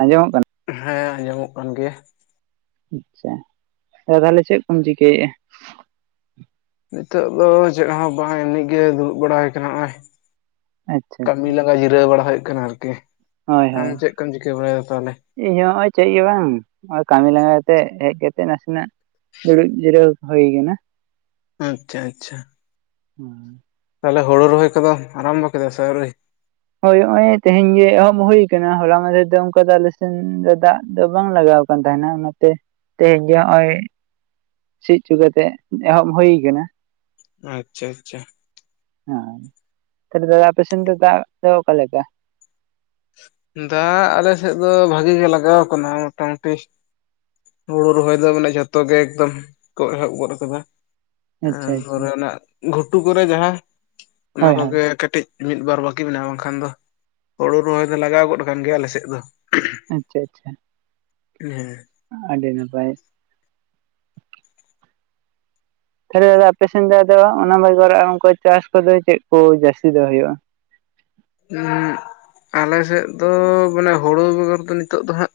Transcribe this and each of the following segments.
ᱟᱸᱡᱚᱢᱚᱜ ᱠᱟᱱᱟ ᱾ ᱦᱮᱸ ᱟᱸᱡᱚᱢᱚᱜ ᱠᱟᱱ ᱜᱮᱭᱟ ᱾ ᱟᱪᱪᱷᱟ ᱾ ᱛᱟᱦᱚᱞᱮ ᱪᱮᱫ ᱠᱚᱢ ᱪᱤᱠᱟᱹᱭᱮᱜᱼᱟ? ᱱᱤᱛᱚᱜ ᱫᱚ ᱪᱮᱫ ᱦᱚᱸ ᱵᱟᱝ ᱮᱢᱱᱤ ᱜᱮ ᱫᱩᱲᱩᱵ ᱵᱟᱲᱟᱭ ᱠᱟᱱᱟ ᱱᱚᱜᱼᱚᱭ ᱾ ᱟᱪᱪᱷᱟ ᱠᱟᱹᱢᱤ ᱟᱪᱪᱷᱟ ᱞᱟᱸᱜᱟ ᱡᱤᱨᱟᱹᱣ ᱵᱟᱲᱟ ᱦᱩᱭᱩᱜ ᱠᱟᱱᱟ ᱟᱨᱠᱤ ᱦᱳᱭ ᱟᱢ ᱦᱳᱭ ᱪᱮᱫ ᱠᱚᱢ ᱪᱤᱠᱟᱹ ᱵᱟᱲᱟᱭᱟ ᱛᱟᱦᱚᱞᱮ? ᱤᱧ ᱦᱚᱸ ᱱᱚᱜᱼᱚᱭ ᱪᱮᱫ ᱜᱮ ᱵᱟᱝ ᱱᱚᱜᱼᱚᱭ ᱠᱟᱹᱢᱤ ᱞᱟᱸᱜᱟ ᱠᱟᱛᱮ ᱦᱮᱡ ᱠᱟᱛᱮ ᱱᱟᱥᱮᱱᱟᱜ ᱫᱩᱲᱩᱵ ᱡᱤᱨᱟᱹᱣ ᱦᱩᱭ ᱠᱟᱱᱟ ᱾ ᱟᱪᱪᱷᱟ ᱟᱪᱪᱷᱟ ᱾ ᱦᱩᱸ ᱛᱟᱦᱚᱞᱮ ᱦᱩᱲᱩ ᱨᱚᱦᱚᱭ ᱠᱚᱫᱚᱢ ᱟᱨᱟᱢᱵᱚ ᱠᱮᱫᱟ ᱟᱹᱣᱨᱤ? ᱦᱳᱭ ᱾ ᱱᱚᱜᱼᱚᱭ ᱛᱮᱦᱮᱧ ᱜᱮ ᱮᱦᱚᱵ ᱦᱩ ᱟᱠᱟᱱᱟ᱾ ᱦᱚᱞᱟ ᱢᱟᱦᱫᱷᱮᱨ ᱨᱮ ᱫᱚ ᱚᱱᱠᱟ ᱫᱚ ᱟᱞᱮ ᱥᱮᱱ ᱫᱚ ᱫᱟᱜ ᱫᱚ ᱵᱟᱝ ᱞᱟᱜᱟᱣ ᱟᱠᱟᱱᱟ᱾ ᱛᱟᱦᱮᱱᱟ ᱚᱱᱟᱛᱮ ᱛᱮᱦᱮᱧ ᱜᱮ ᱱᱚᱜᱼᱚᱭ ᱥᱤ ᱚᱪᱚ ᱠᱟᱛᱮ ᱮᱦᱚᱵ ᱦᱩᱭ ᱟᱠᱟᱱᱟ᱾ ᱟᱪᱪᱷᱟ ᱟᱪᱪᱷᱟ᱾ ᱦᱮᱸ ᱛᱟᱦᱚᱞᱮ ᱫᱟᱫᱟ ᱟᱯᱮ ᱥᱮᱱ ᱫᱚ ᱚᱠᱟ ᱞᱮᱠᱟ? ᱫᱟᱜ ᱟᱞᱮ ᱥᱮᱫ ᱫᱚ ᱵᱷᱟᱜᱤ ᱜᱮ ᱞᱟᱜᱟᱣ ᱟᱠᱟᱱᱟ ᱢᱚᱴᱟᱢᱩᱴᱤ᱾ ᱦᱩᱲᱩ ᱨᱚᱦᱚᱭ ᱫᱚ ᱢᱟᱱᱮ ᱡᱷᱚᱛᱚ ᱜᱮ ᱮᱠᱫᱚᱢ ᱠᱚ ᱮᱦᱚᱵ ᱜᱚᱫ ᱟᱠᱟᱫᱟ᱾ ᱟᱪᱪᱷᱟ ᱟᱪᱪᱷᱟ ᱛᱟᱨᱯᱚᱨᱮ ᱚᱱᱟ ᱜᱷᱩᱴᱩ ᱠᱚᱨᱮ ᱡᱟᱦᱟᱸ ᱚᱱᱟ ᱦᱳᱭ ᱦᱳᱭ ᱠᱚᱜᱮ ᱠᱟᱹᱴᱤᱡ ᱢᱤᱫ ᱵᱟᱨ ᱵᱟᱠᱤ ᱢᱮᱱᱟᱜᱼᱟ ᱵᱟᱝᱠᱷᱟᱱ ᱫᱚ ᱦᱳᱲᱩ ᱨᱚᱦᱚᱭ ᱫᱚ ᱞᱟᱜᱟᱣ ᱜᱚᱫ ᱟᱠᱟᱱ ᱜᱮᱭᱟ ᱟᱞ ᱥᱮᱫ ᱫᱚ ᱾ ᱟᱪᱪᱷᱟ ᱟᱪᱪᱷᱟ ᱦᱮᱸ ᱟᱹᱰᱤ ᱱᱟᱯᱟᱭ ᱛᱟᱦᱚᱞᱮ ᱫᱟᱫᱟ ᱟᱯᱮ ᱥᱮᱱ ᱫᱚ ᱟᱫᱚ ᱚᱱᱟ ᱵᱮᱜᱚᱨ ᱚᱝᱠᱟ ᱪᱟᱥ ᱠᱚᱫᱚ ᱪᱮᱫ ᱠᱚ ᱡᱟᱹᱥᱛᱤ ᱫᱚ ᱦᱩᱭᱩᱜᱼᱟ? ᱟᱞᱮ ᱥᱮᱫ ᱫᱚ ᱢᱟᱱᱮ ᱦᱩᱲᱩ ᱵᱮᱜᱚᱨ ᱫᱚ ᱱᱤᱛᱚᱜ ᱫᱚ ᱦᱟᱸᱜ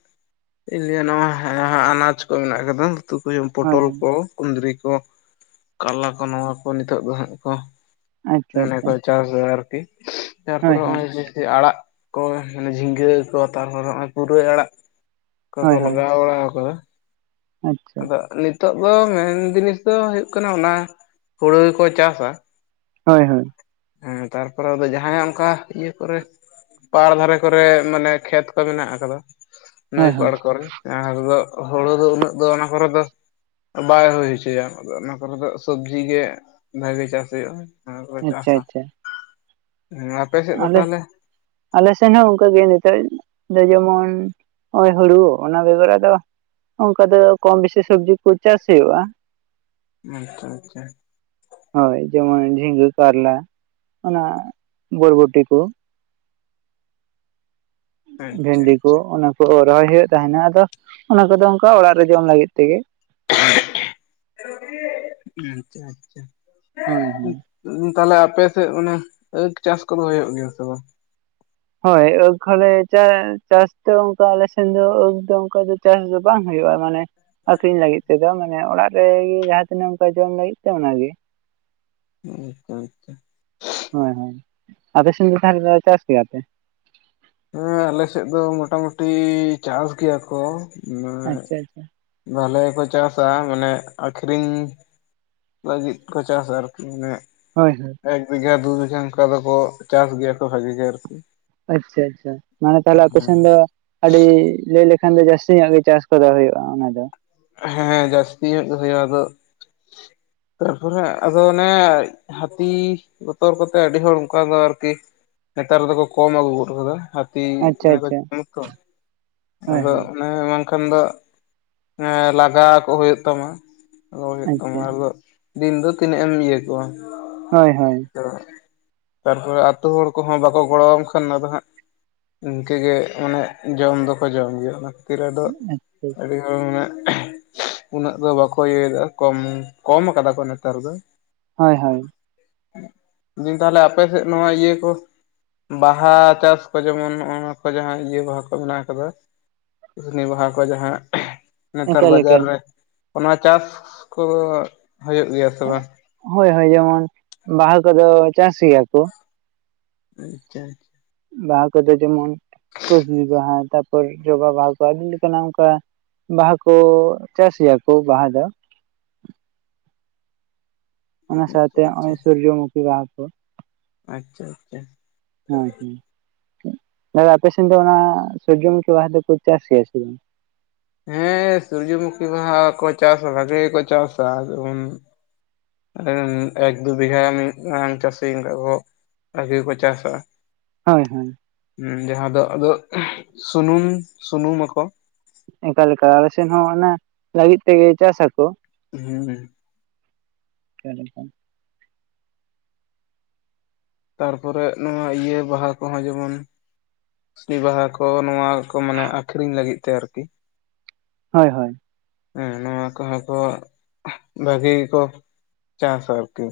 ᱤᱧ ᱞᱟᱹᱭᱟ ᱱᱚᱣᱟ ᱦᱮᱸ ᱟᱱᱟᱡ ᱠᱚ ᱢᱮᱱᱟᱜ ᱟᱠᱟᱫᱟ ᱩᱛᱩ ᱠᱚ ᱡᱮ ᱦᱳᱭ ᱯᱚᱴᱚᱞ ᱦᱳᱭ ᱠᱚ ᱠᱩᱸᱫᱽᱨᱤ ᱠᱚ ᱠᱟᱞᱟ ᱠᱚ ᱱᱚᱣᱟ ᱠᱚ ᱱᱤᱛᱚᱜ ᱫᱚ ᱦᱟᱸᱜ ᱠᱚ ᱟᱪᱪᱷᱟ ᱢᱚᱱᱮ ᱟᱪᱪᱷᱟ ᱠᱚ ᱪᱟᱥ ᱟᱨᱠᱤ ᱛᱟᱨᱯᱚᱨ ᱦᱳᱭ ᱦᱳᱭ ᱱᱚᱜᱼᱚᱭ ᱡᱮ ᱟᱲᱟᱜ ᱠᱚ ᱢᱟᱱᱮ ᱡᱷᱤᱸᱜᱟᱹ ᱠᱚ ᱛᱟᱨᱯᱚᱨ ᱱᱚᱜᱼᱚᱭ ᱯᱩᱨᱟᱹᱭ ᱟᱲᱟᱜ ᱚᱠᱟ ᱠᱚ ᱦᱳᱭ ᱦᱳᱭ ᱞᱟᱜᱟᱣ ᱵᱟᱲᱟ ᱠᱟᱫᱟ ᱟᱪᱪᱷᱟ ᱟᱫᱚ ᱱᱤᱛᱚᱜ ᱱᱤᱛᱚᱜ ᱫᱚ ᱢᱮᱱ ᱡᱤᱱᱤᱥ ᱫᱚ ᱦᱩᱭᱩᱜ ᱠᱟᱱᱟ ᱚᱱᱟ ᱦᱩᱲᱳ ᱜᱮ ᱠᱚ ᱪᱟᱥᱟ᱾ ᱦᱳᱭ ᱦᱳᱭ ᱦᱮᱸ ᱛᱟᱨᱯᱚᱨᱮ ᱟᱫᱚ ᱡᱟᱦᱟᱸᱭ ᱚᱱᱠᱟ ᱤᱭᱟᱹ ᱠᱚᱨᱮ ᱯᱟᱲ ᱫᱷᱟᱨᱮ ᱠᱚᱨᱮ ᱢᱟᱱᱮ ᱠᱷᱮᱛ ᱠᱚ ᱢᱮᱱᱟᱜ ᱟᱠᱟᱫᱟ ᱾ ᱱᱟᱹᱭ ᱦᱳᱭ ᱦᱳᱭ ᱯᱟᱲ ᱠᱚᱨᱮ ᱡᱟᱦᱟᱸ ᱫᱚ ᱦᱩᱲᱩ ᱫᱚ ᱩᱱᱟᱹᱜ ᱫᱚ ᱚᱱᱟ ᱠᱚᱨᱮ ᱫᱚ ᱵᱟᱭ ᱦᱩᱭ ᱦᱚᱪᱚᱭᱟ ᱚᱱᱟ ᱠᱚᱨᱮ ᱫᱚ ᱥᱚᱵᱡᱤ ᱜᱮ ᱵᱷᱟᱜᱤ ᱪᱟᱥ ᱦᱩᱭᱩᱜᱼᱟ ᱾ ᱦᱮᱸ ᱚᱱᱟ ᱠᱚᱞᱮ ᱟᱪᱪᱷᱟ ᱪᱟᱥᱟ ᱾ ᱟᱪᱪᱷᱟ ᱦᱮᱸ ᱟᱯᱮ ᱥᱮᱫ ᱫᱚ ᱟᱞᱮ ᱛᱟᱦᱟᱞᱮ? ᱟᱞᱮ ᱥᱮᱱ ᱦᱚᱸ ᱚᱱᱠᱟᱜ ᱜᱮ ᱱᱤᱛᱚᱜ ᱫᱚ ᱡᱮᱢᱚᱱ ᱱᱚᱜᱼᱚᱭ ᱦᱩᱲᱩ ᱚᱱᱟ ᱵᱮᱜᱚᱨ ᱟᱫᱚ ᱚᱱᱠᱟ ᱫᱚ ᱠᱚᱢ ᱵᱮᱥᱤ ᱥᱚᱵᱽᱡᱤ ᱠᱚ ᱪᱟᱥ ᱦᱩᱭᱩᱜᱼᱟ ᱾ ᱟᱪᱪᱷᱟ ᱟᱪᱪᱷᱟ ᱦᱳᱭ ᱾ ᱡᱮᱢᱚᱱ ᱡᱷᱤᱸᱜᱟᱹ ᱠᱟᱨᱞᱟ ᱚᱱᱟ ᱵᱚᱨᱵᱚᱴ ᱠᱚ ᱟᱪᱪᱷᱟ ᱵᱷᱮᱱᱰᱤ ᱠᱚ ᱟᱪᱪᱷᱟ ᱚᱱᱟ ᱠᱚ ᱨᱚᱦᱚᱭ ᱦᱩᱭᱩᱜ ᱛᱟᱦᱮᱱᱟ ᱟᱫᱚ ᱚᱱᱟ ᱠᱚᱫᱚ ᱚᱱᱠᱟ ᱚᱲᱟᱜ ᱨᱮ ᱡᱚᱢ ᱞᱟᱹᱜᱤᱫ ᱛᱮᱜᱮ ᱟᱪᱪᱷᱟ ᱟᱪᱪᱷᱟ ᱦᱳᱭ ᱦᱳᱭ ᱛᱟᱦᱞᱮ ᱟᱯᱮ ᱥᱮᱫ ᱚᱱᱮ ᱪᱟᱥ ᱠᱚᱫᱚ ᱦᱩᱭᱩᱜ ᱜᱮᱭᱟ ᱥᱮ ᱵᱟᱝ? ᱦᱳᱭ ᱟᱹᱠᱚᱞᱮ ᱪᱟᱥ ᱫᱚ ᱚᱱᱠᱟ ᱟᱞᱮ ᱥᱮᱱ ᱫᱚ ᱟᱹᱠ ᱫᱚ ᱚᱱᱠᱟ ᱫᱚ ᱪᱟᱥ ᱫᱚ ᱵᱟᱝ ᱦᱩᱭᱩᱜᱼᱟ ᱢᱟᱱᱮ ᱾ ᱟᱠᱷᱨᱤᱧ ᱞᱟᱹᱜᱤᱫ ᱛᱮᱫᱚ ᱢᱟᱱᱮ ᱚᱲᱟᱜ ᱨᱮᱜᱮ ᱡᱟᱦᱟᱸ ᱛᱤᱱᱟᱹᱜ ᱚᱱᱠᱟ ᱡᱚᱢ ᱞᱟᱹᱜᱤᱫ ᱛᱮ ᱚᱱᱟ ᱜᱮ ᱟᱪᱪᱷᱟ ᱟᱪᱪᱷᱟ ᱦᱳᱭ ᱦᱳᱭ ᱟᱯᱮ ᱥᱮᱱᱫ ᱫᱚ ᱛᱟᱦᱚᱞᱮ ᱫᱚ [unintelligible] ᱪᱟᱥ ᱜᱮᱭᱟᱯᱮ ᱦᱮᱸ ᱟᱞᱮ ᱥᱮᱫ ᱫᱚ ᱢᱳᱴᱟᱢᱩᱴᱤ ᱪᱟᱥ ᱜᱮᱭᱟ ᱠᱚ ᱟᱪᱪᱷᱟ ᱟᱪᱪᱷᱟ ᱵᱷᱟᱞᱮᱠᱚ ᱪᱟᱥᱟ ᱢᱟᱱᱮ ᱟᱠᱷᱨᱤᱧ ᱞᱟᱹᱜᱤᱫ ᱠᱚ ᱪᱟᱥᱟ ᱟᱨᱠᱤ [unintelligible] ᱢᱟᱱᱮ ᱦᱳᱭ ᱦᱳᱭ ᱮᱠ ᱵᱤᱜᱷᱟ ᱫᱩ ᱵᱤᱜᱷᱟ ᱚᱱᱠᱟ ᱫᱚᱠᱚ ᱪᱟᱥ ᱜᱮᱭᱟ ᱠᱚ ᱵᱷᱟᱜᱤ ᱜᱮ ᱟᱨᱠᱤ ᱟᱪᱪᱷᱟ ᱟᱪᱪᱷᱟ ᱢᱟᱱᱮ ᱛᱟᱦᱚᱞᱮ ᱟᱯᱮ ᱥᱮᱱ ᱫᱚ ᱟᱹᱰᱤ ᱞᱟᱹᱭ ᱞᱮᱠᱷᱟᱱ ᱫᱚ ᱡᱟᱹᱥᱛᱤ ᱧᱚᱜ ᱜᱮ ᱪᱟᱥ ᱠᱚᱫᱚ ᱦᱩᱭᱩᱜᱼᱟ ᱚᱱᱟ ᱫᱚ ᱦᱮᱸ ᱡᱟᱹᱥᱛᱤ ᱧᱚᱜ ᱜᱮ ᱦᱳᱭᱳᱜᱼᱟ ᱟᱫᱚ ᱛᱟᱨᱯᱚᱨᱮ ᱟᱫᱚ ᱚᱱᱮ ᱦᱟᱹᱛᱤ ᱵᱚᱛᱚᱨ ᱠᱚᱛᱮ ᱟᱹᱰᱤ ᱦᱚᱲ ᱚᱱᱠᱟ ᱫᱚ ᱟᱨᱠᱤ ᱱᱮᱛᱟᱨ ᱫᱚᱠᱚ ᱠᱚᱢ ᱟᱹᱜᱩ ᱜᱚᱫ ᱠᱟᱫᱟ ᱦᱟᱹᱛᱤ [unintelligible] ᱟᱪᱪᱷᱟ ᱢᱚᱱᱮ ᱠᱚ ᱟᱪᱪᱷᱟ ᱡᱚᱢᱩ ᱛᱚ ᱦᱳᱭ ᱟᱫᱚ ᱦᱳᱭ ᱚᱱᱮ ᱵᱟᱝᱠᱷᱟᱱ ᱫᱚ ᱞᱟᱜᱟ ᱠᱚ ᱦᱩᱭᱩᱜ ᱛᱟᱢᱟ [inaudible] ᱨᱚᱮᱫ ᱛᱟᱢᱟ ᱟᱪᱪᱷᱟ ᱟᱫᱚ ᱫᱤᱱ ᱫᱚ ᱛᱤᱱᱟᱹᱜ ᱮᱢ ᱤᱭᱟᱹ ᱠᱚᱣᱟ ᱦᱳᱭ ᱦᱳᱭ ᱛᱚ ᱛᱟᱨᱯᱚᱨᱮ ᱟᱛᱳ ᱦᱚᱲ ᱠᱚᱦᱚᱸ ᱵᱟᱠᱚ ᱜᱚᱲᱚᱣᱟᱢ ᱠᱷᱟᱱ ᱟᱫᱚ ᱦᱟᱸᱜ ᱤᱱᱠᱟᱹᱜᱮ ᱢᱟᱱᱮ ᱡᱚᱢ ᱫᱚᱠᱚ ᱡᱚᱢ ᱜᱮᱭᱟ [unintelligible] ᱚᱱᱟ ᱠᱷᱟᱹᱛᱤᱨ ᱟᱫᱚ ᱟᱪᱪᱷᱟ ᱟᱹᱰᱤᱦᱚᱲ ᱢᱟᱱᱮ ᱩᱱᱟᱹᱜ ᱫᱚ ᱵᱟᱠᱚ ᱤᱭᱟᱹᱭᱫᱟ ᱠᱚᱢ ᱠᱚᱢ ᱠᱟᱫᱟ ᱠᱚ ᱱᱮᱛᱟᱨ ᱫᱚ ᱦᱳᱭ ᱦᱳᱭ ᱫᱤᱧ ᱛᱟᱦᱞᱮ ᱟᱯᱮᱥᱮᱫ ᱱᱚᱣᱟ ᱤᱭᱟᱹ ᱠᱚ ᱵᱟᱦᱟ ᱪᱟᱥ ᱠᱚ ᱡᱮᱢᱚᱱ ᱱᱚᱜ ᱱᱚᱣᱟ ᱠᱚ ᱡᱟᱦᱟᱸ ᱤᱭᱟᱹ ᱵᱟᱦᱟ ᱠᱚ ᱢᱮᱱᱟᱜ ᱟᱠᱟᱫᱟ ᱠᱩᱥᱱᱤ ᱵᱟᱦᱟ ᱠᱚ ᱡᱟᱦᱟᱸ ᱱᱮᱛᱟᱨ ᱮᱠᱟᱞ ᱵᱟᱡᱟᱨ ᱮᱠᱟᱞ ᱨᱮ ᱚᱱᱟ ᱪᱟᱥ ᱠᱚ ᱦᱳᱭᱳᱜ ᱜᱮᱭᱟ ᱥᱮ ᱵᱟᱝ ᱦᱳᱭ ᱦᱳᱭ ᱡᱮᱢᱚᱱ ᱵᱟᱦᱟ ᱠᱚᱫᱚ ᱪᱟᱥ ᱜᱮᱭᱟ ᱠᱚ ᱟᱪᱪᱷᱟ ᱟᱪᱪᱷᱟ ᱵᱟᱦᱟ ᱠᱚᱫᱚ ᱡᱮᱢᱚᱱ ᱠᱩᱥᱵᱤ ᱵᱟᱦᱟ ᱛᱟ ᱡᱚᱵᱟ ᱵᱟᱦᱟ ᱠᱚ ᱟᱹᱰᱤ ᱞᱮᱠᱟᱱᱟᱜ ᱚᱱᱠᱟ ᱵᱟᱦᱟ ᱠᱚ ᱪᱟᱥ ᱜᱮᱭᱟ ᱠᱚ ᱵᱟᱦᱟ ᱫᱚ ᱚᱱᱟ ᱥᱟᱶᱛᱮ ᱟᱪᱪᱷᱟ ᱟᱪᱪᱷᱟ ᱱᱚᱜᱚᱭ ᱥᱩᱨᱡᱚᱢᱩᱠᱷᱤ ᱵᱟᱦᱟ ᱠᱚ ᱟᱪᱪᱷᱟ ᱟᱪᱪᱷᱟ ᱦᱳᱭ ᱦᱳᱭ ᱫᱟᱫᱟ ᱟᱯᱮ ᱥᱮᱱ ᱫᱚ ᱚᱱᱟ ᱥᱩᱨᱡᱚᱢᱩᱠᱷᱤ ᱵᱟᱦᱟ ᱫᱚᱠᱚ ᱪᱟᱥ ᱜᱮᱭᱟ ᱥᱮ ᱵᱟᱝ ᱦᱮᱸ ᱥᱩᱨᱡᱚᱢᱩᱠᱷᱤ ᱵᱟᱦᱟ ᱠᱚ ᱪᱟᱥᱟ ᱵᱷᱟᱜᱮ ᱜᱮᱠᱚ ᱪᱟᱥᱟ ᱡᱮᱢᱚᱱ ᱮᱠ ᱫᱩ ᱵᱤᱜᱷᱟ ᱢᱤᱫᱟᱝ ᱪᱟᱹᱥᱤ [unintelligible] ᱚᱱᱠ ᱠᱚ ᱵᱷᱟᱜᱮ ᱜᱮᱠᱚ ᱪᱟᱥᱟ ᱦᱳᱭ ᱦᱳᱭ ᱦᱩᱸ ᱡᱟᱦᱟᱸ ᱫᱚ ᱟᱫᱚ ᱥᱩᱱᱩᱢ ᱥᱩᱱᱩᱢᱟᱠᱚ ᱚᱱᱠᱟᱞᱮᱠᱟ ᱟᱞᱮ ᱥᱮᱱ ᱦᱚᱸ ᱚᱱᱟ ᱞᱟᱹᱜᱤᱫ ᱛᱮᱜᱮ ᱪᱟᱥᱟᱠᱚ ᱦᱩᱸ [inaudible] ᱛᱟᱨᱯᱚᱨᱮ ᱱᱚᱣᱟ ᱤᱭᱟᱹ ᱵᱟᱦᱟ ᱠᱚᱦᱚᱸ ᱡᱮᱢᱚᱱ ᱠᱩᱥᱱᱤ ᱵᱟᱦᱟ ᱠᱚ ᱱᱚᱣᱟ ᱠᱚ ᱢᱟᱱᱮ ᱟᱠᱷᱨᱤᱧ ᱞᱟᱹᱜᱤᱫ ᱛᱮ ᱟᱨᱠᱤ ᱦᱳᱭ ᱦᱳᱭ ᱦᱮᱸ ᱱᱚᱣᱟ ᱠᱚᱦᱚᱸ ᱠᱚ ᱵᱷᱟᱹᱜᱤ ᱜᱮᱠᱚ ᱪᱟᱥᱟ ᱟᱨᱠᱤ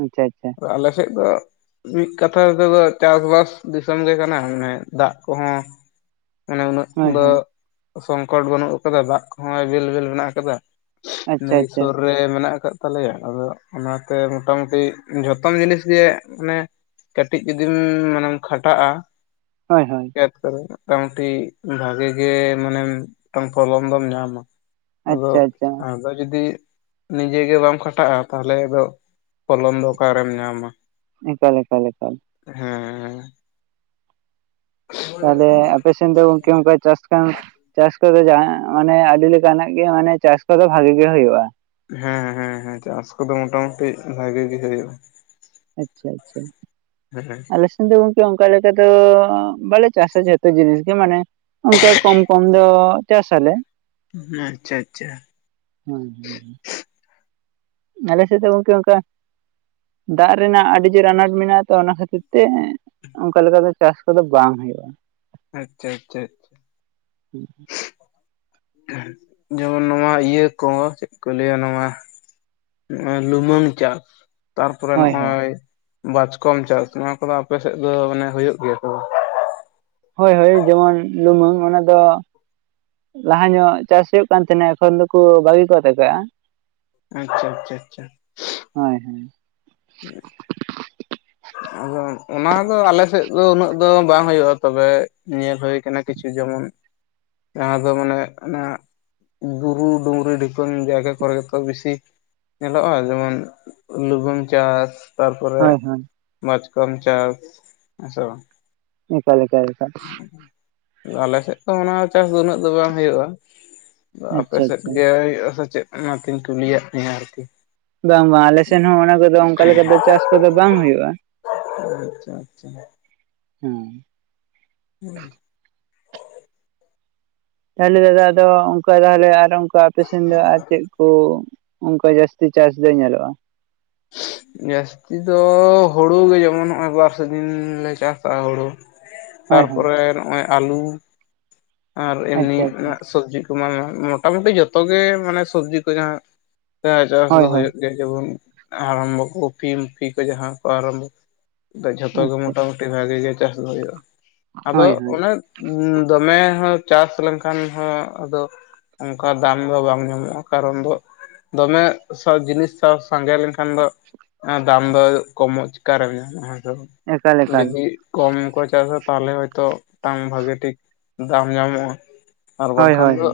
ᱟᱪᱪᱷᱟ ᱟᱪᱪᱷᱟ ᱟᱞᱮ ᱥᱮᱫ ᱫᱚ ᱢᱤᱫ ᱠᱟᱛᱷᱟ ᱛᱮᱫᱚ ᱪᱟᱥᱵᱟᱥ ᱫᱤᱥᱚᱢ ᱜᱮ ᱠᱟᱱᱟ ᱢᱟᱱᱮ ᱫᱟᱜ ᱠᱚᱦᱚᱸ ᱢᱟᱱᱮ ᱩᱱᱟᱹᱜ ᱦᱳᱭ ᱫᱚ ᱦᱳᱭ ᱥᱚᱝᱠᱚᱴ ᱵᱟᱹᱱᱩᱜ ᱠᱟᱫᱟ ᱫᱟᱜ ᱠᱚᱦᱚᱸ ᱮᱵᱮᱞᱵᱮᱞ ᱢᱮᱱᱟᱜ ᱠᱟᱫᱟ᱾ ᱱᱟᱹᱭ ᱟᱪᱪᱷᱟ ᱟᱪᱪᱷᱟ ᱥᱩᱨ ᱨᱮ ᱢᱮᱱᱟᱜ ᱟᱠᱟᱫ ᱛᱟᱞᱮᱭᱟ ᱟᱫᱚ ᱚᱱᱟᱛᱮ ᱢᱚᱴᱟᱢᱩᱴᱤ ᱡᱚᱛᱚᱢ ᱡᱤᱱᱤᱥ ᱜᱮ ᱢᱟᱱᱮ ᱠᱟᱹᱴᱤᱡ ᱡᱩᱫᱤᱢ ᱢᱟᱱᱮᱢ ᱠᱷᱟᱴᱟᱜ-ᱟ ᱦᱳᱭ ᱦᱳᱭ ᱪᱟᱥ ᱠᱚᱨᱮ ᱢᱚᱴᱟᱢᱩᱴᱤ ᱵᱷᱟᱜᱮ ᱜᱮ ᱢᱟᱱᱮ ᱢᱤᱫᱴᱟᱝ ᱯᱷᱚᱞᱚᱱ ᱫᱚᱢ ᱧᱟᱢᱟ ᱟᱫᱚ ᱟᱪᱪᱷᱟ ᱟᱪᱪᱷᱟ ᱟᱫᱚ ᱡᱩᱫᱤ ᱱᱤᱡᱮ ᱜᱮ ᱵᱟᱢ ᱠᱷᱟᱴᱟᱜ-ᱟ ᱛᱟᱦᱚᱞᱮ ᱫᱚ ᱯᱷᱚᱞᱚᱱ ᱫᱚ ᱚᱠᱟᱨᱮᱢ ᱧᱟᱢᱟ? ᱮᱠᱟᱞ ᱮᱠᱟᱞ ᱮᱠᱟᱞ ᱦᱮᱸ ᱛᱟᱦᱚᱞᱮ ᱟᱯᱮᱥᱮᱫ ᱫᱚ ᱜᱟᱝᱠᱮ ᱪᱟᱥ ᱠᱟᱱ, ᱪᱟᱥ ᱠᱚᱫᱚ ᱡᱟᱦᱟᱸᱭᱟᱜ? ᱢᱟᱱᱮ ᱟᱹᱰᱤ ᱞᱮᱠᱟᱱᱟᱜ ᱜᱮ ᱢᱟᱱᱮ ᱪᱟᱥ ᱠᱚᱫᱚ ᱵᱷᱟᱜᱤ ᱜᱮ ᱦᱩᱭᱩᱜ-ᱟ᱾ ᱦᱮᱸ ᱦᱮᱸ ᱦᱮᱸ ᱪᱟᱥ ᱠᱚᱫᱚ ᱢᱩᱴᱟ ᱢᱩᱴᱤ ᱵᱷᱟᱜᱤ ᱜᱤ ᱦᱩᱭᱩᱜ-ᱟ᱾ ᱟᱪᱪᱷᱟ ᱟᱪᱪᱷᱟ ᱦᱮᱸᱜᱼᱮ ᱠᱤᱱᱛᱩ ᱜᱚᱝᱠᱮ ᱚᱱᱠᱟ ᱞᱮᱠᱟ ᱫᱚ ᱵᱟᱞᱮ ᱪᱟᱥᱟ ᱡᱷᱚᱛᱚ ᱡᱤᱱᱤᱥ ᱜᱮ ᱢᱟᱱᱮ ᱚᱱᱠᱟ ᱠᱚᱢ ᱠᱚᱢ ᱫᱚ ᱪᱟᱥ ᱟᱞᱮ ᱩᱸ ᱟᱪᱪᱷᱟ ᱟᱪᱪᱷᱟ ᱦᱩᱸ ᱦᱩᱸᱸ ᱟᱞᱮ ᱥᱮᱫ ᱫᱚ ᱜᱚᱝᱠᱮ ᱚᱱᱠᱟ ᱫᱟᱜ ᱨᱮᱱᱟᱜ ᱟᱹᱰᱤ ᱡᱳᱨ ᱟᱱᱟᱴ ᱢᱮᱱᱟᱜ-ᱟ ᱛᱚ ᱚᱱᱟ ᱠᱷᱟᱹᱛᱤᱨ ᱛᱮ ᱚᱱᱠᱟ ᱞᱮᱠᱟᱛᱮ ᱪᱟᱥ ᱠᱚᱫᱚ ᱵᱟᱝ ᱦᱩᱭᱩᱜ-ᱟ᱾ ᱟᱪᱪᱷᱟ ᱟᱪᱪᱷᱟ ᱟᱪᱪᱷᱟ ᱡᱮᱢᱚᱱ ᱱᱚᱣᱟ ᱤᱭᱟᱹ ᱠᱚ ᱪᱮᱫ ᱠᱚ ᱞᱟᱹᱭᱟ ᱱᱚᱣᱟ ᱟᱨ ᱞᱩᱢᱟᱹᱝ ᱪᱟᱥ ᱛᱟᱨᱯᱚᱨᱮ ᱦᱳᱭ ᱦᱳᱭ ᱱᱚᱜ-ᱚᱭ ᱵᱟᱪᱠᱚᱢ ᱪᱟᱥ ᱱᱚᱣᱟ ᱠᱚᱫᱚ ᱟᱯᱮ ᱥᱮᱫ ᱫᱚ ᱢᱟᱱᱮ ᱦᱩᱭᱩᱜ ᱜᱮᱭᱟ ᱵᱟ ᱦᱳᱭ ᱦᱳᱭ ᱮ ᱡᱮᱢᱚᱱ ᱞᱩᱢᱟᱹᱝ ᱚᱱᱟ ᱫᱚ ᱞᱟᱦᱟ ᱧᱚᱜ ᱪᱟᱥ ᱦᱩᱭᱩᱜ ᱠᱟᱱ ᱛᱟᱦᱮᱸᱱᱟ ᱮᱠᱷᱚᱱ ᱫᱚᱠᱚ ᱵᱷᱟᱹᱜᱤ ᱠᱚ ᱟᱛᱮ ᱠᱟᱜ-ᱟ ᱟᱪᱪᱷᱟ ᱟᱪᱪᱷᱟ ᱟᱪᱪᱷᱟ ᱦᱳᱭ ᱦᱳᱭ ᱦᱮᱸ [inaudible] ᱟᱫᱚ ᱚᱱᱟ ᱫᱚ ᱟᱞᱮ ᱥᱮᱫ ᱫᱚ ᱩᱱᱟᱹᱜ ᱫᱚ ᱵᱟᱝ ᱦᱩᱭᱩᱜ-ᱟ, ᱛᱚᱵᱮ ᱧᱮᱞ ᱦᱩᱭ ᱠᱟᱱᱟ᱾ ᱠᱤᱪᱷᱩ ᱡᱮᱢᱚᱱ ᱡᱟᱦᱟᱸ ᱫᱚ ᱢᱟᱱᱮ ᱚᱱᱟ ᱜᱩᱨᱩ ᱰᱩᱝᱨᱤ ᱰᱷᱤᱯᱟᱹᱝ ᱡᱟᱭᱜᱟ ᱠᱚᱨᱮ ᱜᱮᱛᱚ ᱵᱮᱥᱤ᱾ ᱧᱮᱞᱚᱜ-ᱟ ᱡᱮᱢᱚᱱ ᱞᱩᱢᱟᱹᱝ ᱪᱟᱥ ᱛᱟᱨᱯᱚᱨᱮ ᱦᱳᱭ ᱦᱳᱭ ᱵᱟᱪᱠᱚᱢ ᱪᱟᱥ ᱮᱠᱟᱞ ᱮᱠᱟᱞ ᱮᱠᱟᱞ, ᱟᱞᱮ ᱥᱮᱫ ᱚᱱᱟ ᱪᱟᱥ ᱫᱚ ᱩᱱᱟᱹᱜ ᱫᱚ ᱵᱟᱝ ᱦᱩᱭᱩᱜᱼᱟ ᱟᱯᱮ ᱟᱪᱪᱷᱟ ᱥᱮᱫ ᱟᱪᱪᱷᱟ ᱜᱮ ᱦᱩᱭᱩᱜ-ᱟ ᱥᱮ ᱪᱮᱫ? ᱚᱱᱟᱛᱤᱧ ᱠᱩᱞᱤᱭᱮᱫ ᱢᱮᱭᱟ ᱟᱨᱠᱤ ᱵᱟᱝ ᱵᱟᱝ ᱟᱞᱮ ᱥᱮᱱ ᱦᱚᱸ ᱚᱱᱟ ᱠᱚᱫᱚ ᱚᱱᱠᱟ ᱞᱮᱠᱟ ᱫᱚ ᱪᱟᱥ ᱠᱚᱫᱚ ᱵᱟᱝ ᱦᱩᱭᱩᱜ-ᱟ᱾ ᱟᱪᱪᱷᱟ ᱟᱪᱷᱟ ᱦᱩᱸ [inaudible] ᱛᱟᱦᱚᱞᱮ ᱫᱟᱫᱟ ᱟᱫᱚ ᱚᱱᱠᱟ ᱛᱟᱦᱚᱞᱮ ᱟᱨ ᱚᱱᱠᱟ ᱟᱯᱮ ᱥᱮᱫ ᱫᱚ ᱟᱨ ᱪᱮᱫ ᱠᱩ? ᱚᱱᱠᱟ ᱡᱟᱹᱥᱛᱤ ᱪᱟᱥ ᱫᱚ ᱧᱮᱞᱚᱜ-ᱟ, ᱡᱟᱹᱥᱛᱤ ᱫᱚ ᱦᱩᱲᱩ ᱜᱮ ᱡᱮᱢᱚᱱ ᱱᱚᱜ-ᱚᱭ ᱵᱟᱨ ᱥᱤᱡᱤᱱ ᱞᱮ ᱪᱟᱥᱟ ᱦᱩᱲᱩ᱾ ᱦᱳᱭ ᱦᱳᱭ ᱛᱟᱨᱯᱚᱨᱮ ᱱᱚᱜ-ᱚᱭ ᱟᱞᱩ ᱟᱨ ᱮᱢᱱᱤ ᱟᱪᱪᱷᱟ ᱟᱪᱪᱷᱟ ᱥᱚᱵᱽᱡᱤ ᱠᱚ ᱮᱢ ᱢᱩᱴᱟ-ᱢᱩᱴᱤ ᱡᱚᱛᱚ ᱜᱮ ᱢᱟᱱᱮ ᱥᱚᱵᱽᱡᱤ ᱠᱚ ᱡᱟᱦᱟᱸ ᱦᱮᱸᱪᱟᱥ ᱦᱳᱭ ᱫᱚ ᱦᱳᱭ ᱦᱩᱭᱩᱜ ᱜᱮᱭᱟ ᱡᱮᱢᱚᱱ ᱟᱨᱟᱢᱵᱚ ᱠᱩᱯᱤ ᱢᱩᱯᱷᱤ ᱠᱚ ᱡᱟᱦᱟᱸ ᱠᱚ ᱟᱨᱟᱢᱵᱚ᱾ ᱡᱷᱚᱛᱚ ᱜᱮ ᱟᱪᱪᱷᱟ ᱢᱩᱴᱟᱢᱩᱴᱤ ᱵᱷᱟᱜᱮ ᱜᱮ ᱪᱟᱥ ᱫᱚ ᱦᱩᱭᱩᱜ-ᱟ, ᱟᱫᱚ ᱦᱳᱭ ᱦᱳᱭ ᱚᱱᱮ ᱫᱚᱢᱮ ᱪᱟᱥ ᱞᱮᱱᱠᱷᱟᱱ ᱦᱚᱸ ᱟᱫᱚ, ᱚᱱᱠᱟ ᱫᱟᱢ ᱫᱚ ᱵᱟᱝ ᱧᱟᱢᱚᱜ-ᱟ ᱠᱟᱨᱚᱱ ᱫᱚ ᱫᱚᱢᱮ ᱡᱤᱱᱤᱥ ᱥᱟᱸᱜᱮ ᱞᱮᱱᱠᱷᱟᱱ ᱫᱚ ᱫᱟᱢ ᱫᱚ ᱠᱚᱢᱚᱜ ᱪᱤᱠᱟᱭᱮᱢ ᱧᱟᱢ-ᱟ ᱦᱮᱸ ᱮᱠᱟᱞ ᱮᱠᱟᱞ ᱡᱩᱫᱤ ᱠᱚᱢ ᱠᱚ ᱪᱟᱥᱟ ᱛᱟᱦᱚᱞᱮ ᱦᱚᱭᱛᱚ ᱫᱟᱢ ᱵᱷᱟᱜᱤ ᱴᱷᱤᱠ ᱫᱟᱢ ᱧᱟᱢᱚᱜ-ᱟ ᱟᱨ ᱦᱳᱭ ᱵᱟᱝᱠᱷᱟᱱ ᱦᱳᱭ ᱫᱚᱼᱼ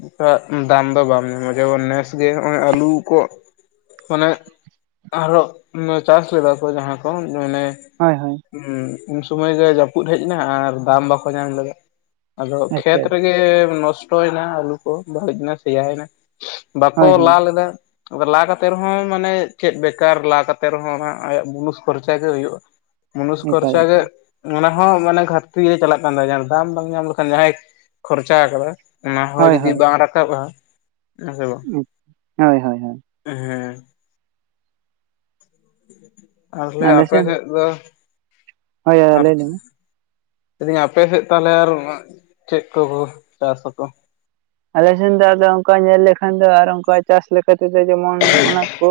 ᱚᱝᱠᱟ ᱫᱟᱢ ᱫᱚ ᱵᱟᱢ ᱧᱟᱢᱟ ᱡᱮᱢᱚᱱ ᱱᱮᱥ ᱜᱮ ᱱᱚᱜ-ᱚᱭ ᱟᱹᱞᱩ ᱠᱚᱼᱼ ᱢᱟᱱᱮ ᱟᱨᱚ ᱢᱚ ᱪᱟᱥ ᱞᱮᱫᱟ ᱠᱚ ᱡᱟᱦᱟᱸ ᱠᱚ ᱢᱟᱱᱮᱼᱼ ᱦᱚᱭ ᱦᱚᱭ᱾ ᱦᱩᱸ ᱩᱱ ᱥᱩᱢᱚᱭ ᱜᱮ ᱡᱟᱯᱩᱫ ᱦᱮᱡ ᱮᱱᱟ ᱟᱨ ᱫᱟᱢ ᱵᱟᱠᱚ ᱧᱟᱢ ᱞᱮᱫᱟ ᱟᱫᱚ ᱠᱷᱮᱛ ᱟᱪᱪᱷᱟ ᱨᱮ ᱜᱮ ᱱᱚᱥᱴᱚ ᱭᱮᱱᱟ ᱟᱹᱞᱩ ᱠᱚ ᱵᱟᱹᱲᱤᱡ ᱮᱱᱟ ᱥᱮᱭᱟ ᱭᱮᱱᱟ ᱵᱟᱠᱚ ᱦᱳᱭ ᱦᱳᱭ ᱞᱟ ᱞᱮᱫᱟ᱾ ᱞᱟ ᱠᱟᱛᱮᱜ ᱨᱮᱦᱚᱸ ᱢᱟᱱᱮ ᱪᱮᱜ ᱵᱮᱠᱟᱨ ᱞᱟ ᱠᱟᱛᱮᱜ ᱨᱮᱦᱚᱸ ᱚᱱᱟ ᱟᱭᱟᱜ ᱵᱩᱱᱩᱥ ᱠᱷᱚᱨᱪᱟ ᱜᱮ ᱦᱩᱭᱩᱜ-ᱟ᱾ ᱢᱚᱱᱩᱥ ᱮᱠᱟᱞ ᱠᱷᱚᱨᱪᱟ ᱜᱮ ᱮᱠᱟᱞ ᱚᱱᱟ ᱦᱚᱸ ᱢᱟᱱᱮ ᱜᱷᱟᱴᱛᱤ ᱨᱮ ᱪᱟᱞᱟᱜᱼᱼ ᱱᱟ ᱡᱟᱦᱟᱸ ᱟᱨ ᱫᱟᱢ ᱵᱟᱝ ᱧᱟᱢ ᱞᱮᱠᱷᱟᱱ ᱡᱟᱦᱟᱸᱭ ᱠᱷᱚᱨᱪᱟ ᱟᱠᱟᱫᱟ ᱚᱱᱟ ᱦᱚᱸ ᱦᱳᱭ ᱡᱩᱫᱤ ᱦᱳᱭ ᱵᱟᱝ ᱨᱟᱠᱟᱵ-ᱟ᱾ ᱦᱮᱞᱳ ᱦᱳᱭ ᱦᱳᱭ ᱦᱳᱭ ᱦᱮᱸ ᱟᱨ ᱦᱟᱞᱮ ᱟᱞᱮ ᱟᱯᱮ ᱥᱮᱱ ᱥᱮᱜ ᱫᱚ, ᱦᱳᱭ ᱫᱟᱫᱟ ᱟᱨ ᱞᱟᱹᱭ ᱞᱮᱢᱮ ᱞᱟᱹᱭ ᱫᱟᱹᱧ ᱟᱯᱮ ᱥᱮᱜ ᱛᱟᱦᱚᱞᱮ ᱚᱱᱟ ᱟᱨ ᱪᱮᱜ ᱠᱚᱠᱚ ᱪᱟᱥ ᱟᱠᱚ? ᱟᱞᱮ ᱥᱮᱱ ᱫᱚ ᱚᱱᱠᱟ ᱧᱮᱞ ᱞᱮᱠᱷᱟᱱ ᱫᱚ ᱟᱨ ᱚᱱᱠᱟ ᱪᱟᱥ ᱞᱮᱠᱟ ᱛᱮᱫᱚ ᱡᱮᱢᱚᱱ ᱚᱱᱟ ᱠᱚ᱾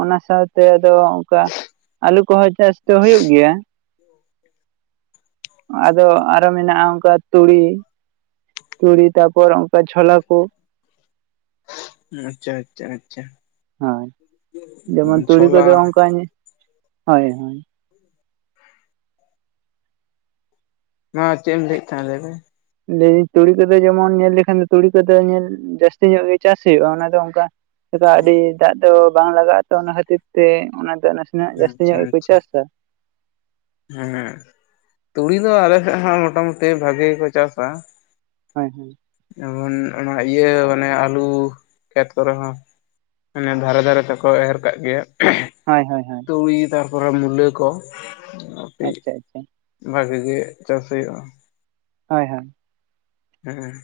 ᱚᱱᱟ ᱥᱟᱶᱛᱮ ᱟᱫᱚ ᱚᱱᱠᱟ ᱟᱞᱩ ᱠᱚᱦᱚᱸ ᱪᱟᱥ ᱫᱚ ᱦᱩᱭᱩᱜ ᱜᱮᱭᱟ᱾ ᱟᱫᱚ ᱟᱨᱚ ᱢᱮᱱᱟᱜ-ᱟ ᱚᱱᱠᱟ ᱛᱩᱲᱤᱼᱼ ᱛᱩᱲᱤ ᱛᱟᱨᱯᱚᱨ ᱚᱱᱠᱟ ᱡᱷᱚᱞᱟ ᱠᱩᱼᱼ ᱟᱪᱪᱷᱟ ᱟᱪᱪᱷᱟ ᱟᱪᱪᱷᱟ ᱦᱮᱸ ᱡᱮᱢᱚᱱ ᱛᱩᱲᱤ ᱪᱷᱚᱞᱟ ᱠᱚᱫᱚ ᱚᱱᱠᱟ ᱧᱮᱼᱼ ᱦᱚᱭ ᱦᱚᱭ᱾ ᱱᱚᱶᱟ ᱪᱮᱜ ᱮᱢ ᱞᱟᱹᱭᱮᱜ ᱛᱟᱦᱮᱸᱜ ᱞᱟᱹᱭ ᱢᱮ? ᱞᱟᱹᱭᱟᱹᱧ ᱛᱩᱲᱤ ᱠᱚᱫᱚ ᱡᱮᱢᱚᱱ ᱧᱮᱞ ᱞᱮᱠᱷᱟᱱ ᱫᱚ ᱛᱩᱲᱤ ᱠᱚᱫᱚ ᱧᱮᱞ ᱡᱟᱹᱥᱛᱤ ᱧᱚᱜ ᱜᱮ ᱪᱟᱥ ᱦᱩᱭᱩᱜ-ᱟ ᱚᱱᱟ ᱫᱚ ᱚᱱᱠᱟᱼᱼ ᱪᱮᱫᱟᱜ ᱟᱹᱰᱤ ᱫᱟᱜ ᱫᱚ ᱵᱟᱝ ᱞᱟᱜᱟᱜ-ᱟ ᱛᱚ ᱚᱱᱟ ᱠᱷᱟᱹᱛᱤᱨ ᱛᱮ ᱚᱱᱟ ᱫᱚ ᱱᱟᱥᱮᱱᱟᱜ ᱡᱟᱹᱥᱛᱤ ᱟᱪᱪᱷᱟ ᱧᱚᱜ ᱜᱮᱠᱚ ᱟᱪᱪᱷᱟ ᱪᱟᱥᱟ᱾ ᱦᱮᱸ ᱛᱩᱲᱤ ᱫᱚ ᱟᱞᱮ ᱥᱮᱜ ᱦᱚᱸ ᱢᱚᱴᱟᱼᱢᱩᱴᱤ ᱵᱷᱟᱜᱮ ᱜᱮᱠᱚ ᱪᱟᱥᱟ᱾ ᱦᱚᱸᱭ ᱦᱚᱸᱭ᱾ ᱡᱮᱢᱚᱱ ᱚᱱᱟ ᱤᱭᱟᱹ ᱢᱟᱱᱮ ᱟᱞᱩ ᱠᱷᱮᱛ ᱠᱚᱨᱮ ᱦᱚᱸᱼᱼ ᱢᱟᱱᱮ ᱫᱷᱟᱨᱮ ᱫᱷᱟᱨᱮ ᱛᱮᱠᱚ ᱮᱨ ᱠᱟᱜ ᱜᱮᱭᱟ᱾ ᱦᱚᱭ ᱦᱚᱭ ᱦᱚᱭ᱾ ᱛᱩᱲᱤ ᱛᱟᱨᱯᱚᱨᱮ ᱢᱩᱞᱟᱹ ᱠᱚ᱾ ᱠᱟᱹᱴᱤᱡ ᱟᱪᱪᱷᱟ ᱟᱪᱷᱟ᱾ ᱵᱷᱟᱜᱤ ᱜᱮ ᱪᱟᱥ ᱦᱩᱭᱩᱜ-ᱟ᱾ ᱦᱚᱭ ᱦᱚᱭ᱾ ᱦᱮᱸ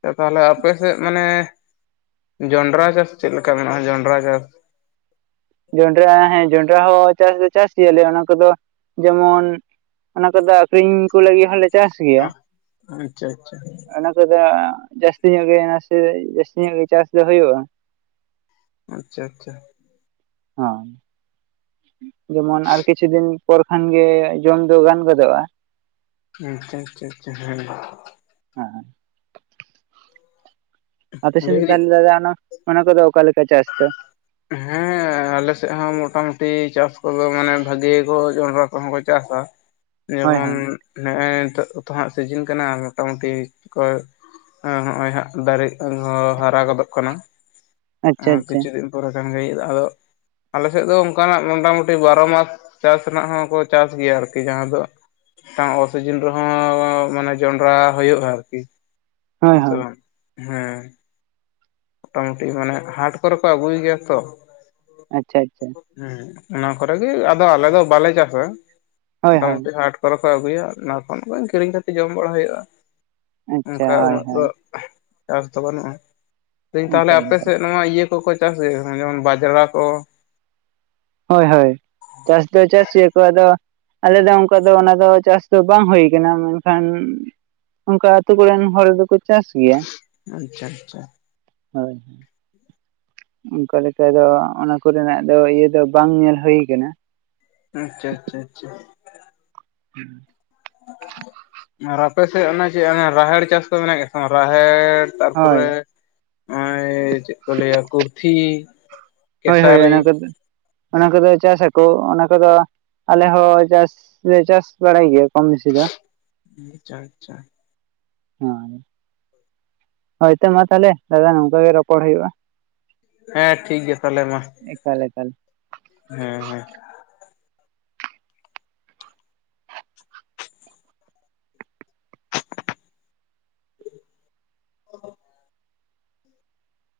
ᱛᱚ ᱛᱟᱦᱚᱞᱮ ᱟᱯᱮ ᱥᱮᱜ ᱢᱟᱱᱮᱼᱼ ᱡᱚᱱᱰᱨᱟ ᱪᱟᱥ ᱪᱮᱫ ᱞᱮᱠᱟ ᱢᱮᱱᱟᱜ-ᱟ ᱡᱚᱱᱰᱨᱟ ᱪᱟᱥ? ᱡᱚᱱᱰᱨᱟ ᱦᱮᱸ ᱡᱚᱱᱰᱨᱟ ᱦᱚᱸ ᱪᱟᱥ ᱫᱚ ᱪᱟᱥ ᱜᱮᱭᱟᱞᱮ ᱚᱱᱟ ᱠᱚᱫᱚ ᱡᱮᱢᱚᱱᱼᱼ ᱚᱱᱟ ᱠᱩᱫᱚ ᱟᱠᱷᱨᱤᱧ ᱠᱩ ᱞᱟᱹᱜᱤᱜ ᱦᱚᱸᱞᱮ ᱪᱟᱥ ᱜᱤᱭᱟ᱾ ᱟᱪᱪᱷᱟ ᱟᱪᱪᱷᱟ ᱛᱮ‌ᱫᱚ ᱡᱟᱹᱥᱛᱤ ᱧᱚᱜ ᱜᱮ ᱱᱟᱥᱮ ᱡᱟᱹᱥᱛᱤ ᱧᱚᱜ ᱜᱮ ᱪᱟᱥ ᱫᱚ ᱦᱩᱭᱩᱜ-ᱟ᱾ ᱟᱪᱪᱷᱟ ᱟᱪᱷᱟ᱾ ᱦᱚᱸ᱾ ᱡᱮᱢᱚᱱ ᱟᱨ ᱠᱤᱪᱷᱩ ᱫᱤᱱ ᱯᱚᱨ ᱠᱷᱟᱱ ᱡᱚᱢ ᱫᱚ ᱜᱟᱱ ᱜᱚᱫᱚᱜ-ᱟ᱾ ᱟᱸᱪᱪᱷᱟ ᱟᱪᱪᱷᱟ ᱟᱪᱷᱟ ᱦᱮᱸ᱾ ᱦᱮᱸ ᱦᱮᱸ᱾ ᱟᱯᱮ ᱞᱟᱹᱭ ᱥᱮᱱ ᱫᱟᱹᱧ ᱫᱚ? ᱦᱮᱸ᱾ ᱟᱞᱮ ᱥᱮᱜ ᱦᱚᱸ ᱢᱚᱴᱟᱼᱢᱩᱴᱤ ᱪᱟᱥ ᱠᱚᱫᱚ ᱢᱟᱱᱮ ᱵᱷᱟᱜᱤ ᱜᱮ ᱠᱚ ᱡᱚᱱᱰᱨᱟ ᱠᱚᱦᱚᱸ ᱠᱚ ᱪᱟᱥᱟ᱾ ᱦᱳᱭ ᱡᱮᱢᱚᱱ ᱦᱳᱭ ᱱᱚᱜ-ᱚᱭ ᱱᱤᱛᱚᱜ ᱩᱛᱩᱚ ᱦᱟᱸᱜ ᱥᱤᱡᱤᱱ ᱠᱟᱱᱟ ᱢᱚᱴᱟᱼᱢᱩᱴᱤ ᱠᱚ᱾ ᱟ ᱦᱚᱸᱜ-ᱚᱭ ᱦᱟᱸᱜ ᱫᱟᱨᱮ ᱦᱚᱸ ᱦᱟᱨᱟ ᱜᱚᱫᱚᱜ ᱠᱟᱱᱟ ᱟᱪᱪᱷᱟ ᱟᱪᱪᱷᱟ ᱠᱤᱪᱷᱩ ᱫᱤᱱᱼᱼ ᱯᱩᱨᱟᱹ ᱠᱟᱱ ᱜᱷᱟᱹᱲᱤᱡ‌ ᱟᱫᱚᱼᱼ ᱟᱞᱮ ᱥᱮᱜ ᱫᱚ ᱚᱱᱠᱟ ᱱᱟᱜ ᱢᱚᱴᱟᱼᱢᱩᱴᱤ ᱵᱟᱨᱚ ᱢᱟᱥ ᱪᱟᱥ ᱨᱮᱱᱟᱜ ᱦᱚᱸᱠᱚ ᱪᱟᱥ ᱜᱮᱭᱟ ᱟᱨᱠᱤ ᱡᱟᱦᱟᱸ ᱫᱚᱼᱼ ᱢᱤᱫ ᱴᱟᱝ ᱚ ᱥᱤᱡᱤᱱ ᱨᱮᱦᱚᱸ ᱢᱟᱱᱮ ᱡᱚᱱᱰᱨᱟ ᱦᱩᱭᱩᱜ-ᱟ ᱟᱨᱠᱤ᱾ ᱦᱳᱭ ᱦᱮᱸ ᱥᱮ ᱦᱳᱭ ᱵᱟᱝ ᱦᱮᱸ᱾ ᱢᱚᱴᱟᱼᱢᱩᱴᱤ ᱢᱟᱱᱮ ᱦᱟᱴ ᱠᱚᱨᱮ ᱠᱚ ᱟᱜᱩᱭ ᱜᱮᱭᱟ ᱛᱚ᱾ ᱟᱪᱪᱷᱟ ᱟᱪᱪᱷᱟ ᱦᱮ ᱚᱱᱟ ᱠᱚᱨᱮ ᱜᱮ ᱟᱫᱚ ᱟᱞᱮ ᱫᱚ ᱵᱟᱞᱮ ᱪᱟᱥ-ᱟ᱾ ᱦᱳᱭ ᱢᱚᱴᱟ ᱦᱳᱭ ᱢᱩᱴᱤ ᱦᱟᱴ ᱠᱚᱨᱮ ᱨᱮᱠᱚ ᱟᱹᱜᱩᱭᱟ ᱚᱱᱟ ᱠᱷᱚᱱ ᱠᱤᱨᱤᱧ ᱠᱟᱛᱮᱫ ᱡᱚᱢ ᱵᱟᱲᱟ ᱦᱩᱭᱩᱜᱼᱟ᱾ ᱟᱪᱪᱷᱟ ᱚᱱᱠᱟ ᱦᱳᱭ ᱩᱱᱟᱹᱜ ᱫᱚ ᱦᱳᱭ ᱪᱟᱥ ᱫᱚ ᱵᱟᱹᱱᱩᱜ-ᱟ᱾ ᱞᱟᱹᱭ ᱫᱤᱧ ᱛᱟᱦᱚᱞᱮ ᱚᱱᱠᱟ ᱟᱯᱮ ᱞᱮᱠᱟ ᱥᱮᱫ ᱱᱚᱶᱟ ᱤᱭᱟᱹ ᱠᱚᱠᱚ ᱪᱟᱥ ᱜᱮᱭᱟ ᱡᱮᱢᱚᱱ ᱵᱟᱡᱽᱲᱟ ᱠᱚ ᱦᱳᱭ ᱦᱳᱭ ᱪᱟᱥ ᱫᱚ ᱪᱟᱹᱥ ᱜᱮᱭᱟᱠᱚ ᱟᱫᱚ ᱟᱞᱮ ᱫᱚ ᱚᱱᱠᱟ ᱫᱚ ᱚᱱᱟ ᱫᱚ ᱪᱟᱥ ᱫᱚ ᱵᱟᱝ ᱦᱩᱭ ᱠᱟᱱᱟ ᱢᱮᱱᱠᱷᱟᱱ ᱚᱱᱠᱟ ᱟᱛᱳ ᱠᱚᱨᱮᱱ ᱦᱚᱲ ᱫᱚᱠᱚ ᱪᱟᱥ ᱜᱮᱭᱟ ᱟᱪᱪᱷᱟ ᱟᱪᱪᱷᱟ ᱦᱚᱭ ᱦᱚᱭ᱾ ᱚᱱᱠᱟ ᱞᱮᱠᱟ ᱫᱚ ᱚᱱᱟ ᱠᱚᱨᱮᱱᱟᱜ ᱫᱚ ᱤᱭᱟᱹ ᱫᱚ ᱵᱟᱝ ᱧᱮᱞ ᱦᱩᱭᱩ ᱟᱠᱟᱱᱟ᱾ ᱟᱪᱪᱷᱟ ᱟᱪᱷᱟ ᱟᱪᱷᱟ ᱦᱮᱸ [unintelligible] ᱟᱨ ᱟᱯᱮ ᱥᱮᱫ ᱚᱱᱟ ᱪᱮᱫ ᱨᱟᱦᱮᱲ ᱪᱟᱥ ᱠᱚ ᱢᱮᱱᱟᱜ ᱜᱮᱭᱟ ᱥᱮ ᱵᱟᱝ ᱨᱟᱦᱮᱲ ᱛᱟᱨᱯᱚᱨᱮ ᱦᱳᱭ ᱱᱚᱜᱚᱭ ᱪᱮᱫ ᱠᱚ ᱞᱟᱹᱭ ᱟ ᱠᱩᱨᱛᱤᱷᱤ ᱦᱳᱭ ᱦᱳᱭ ᱚᱱᱟ ᱠᱚᱫᱚ ᱚᱱᱟ ᱠᱚᱫᱚ ᱪᱟᱥ ᱟᱠᱚ ᱚᱱᱟ ᱠᱚᱫᱚ ᱟᱞᱮ ᱦᱚᱸ ᱪᱟᱥ ᱞᱮ ᱪᱟᱥ ᱵᱟᱲᱟᱭ ᱜᱮᱭᱟ ᱠᱚᱢ ᱵᱮᱥᱤ ᱫᱚ ᱟᱪᱪᱷᱟ ᱟᱪᱪᱷᱟ ᱦᱚᱸ ᱦᱳᱭ ᱛᱚ ᱢᱟ ᱛᱟᱦᱚᱞᱮ ᱫᱟᱫᱟ ᱱᱚᱝᱠᱟ ᱜᱮ ᱨᱚᱯᱚᱲ ᱦᱩᱭᱩᱜᱼᱟ᱾ ᱦᱮᱸ ᱴᱷᱤᱠ ᱜᱮᱭᱟ ᱛᱟᱦᱚᱞᱮ ᱢᱟ ᱮᱠᱟᱞ ᱮᱠᱟᱞ ᱦᱮᱸ ᱦᱮᱸ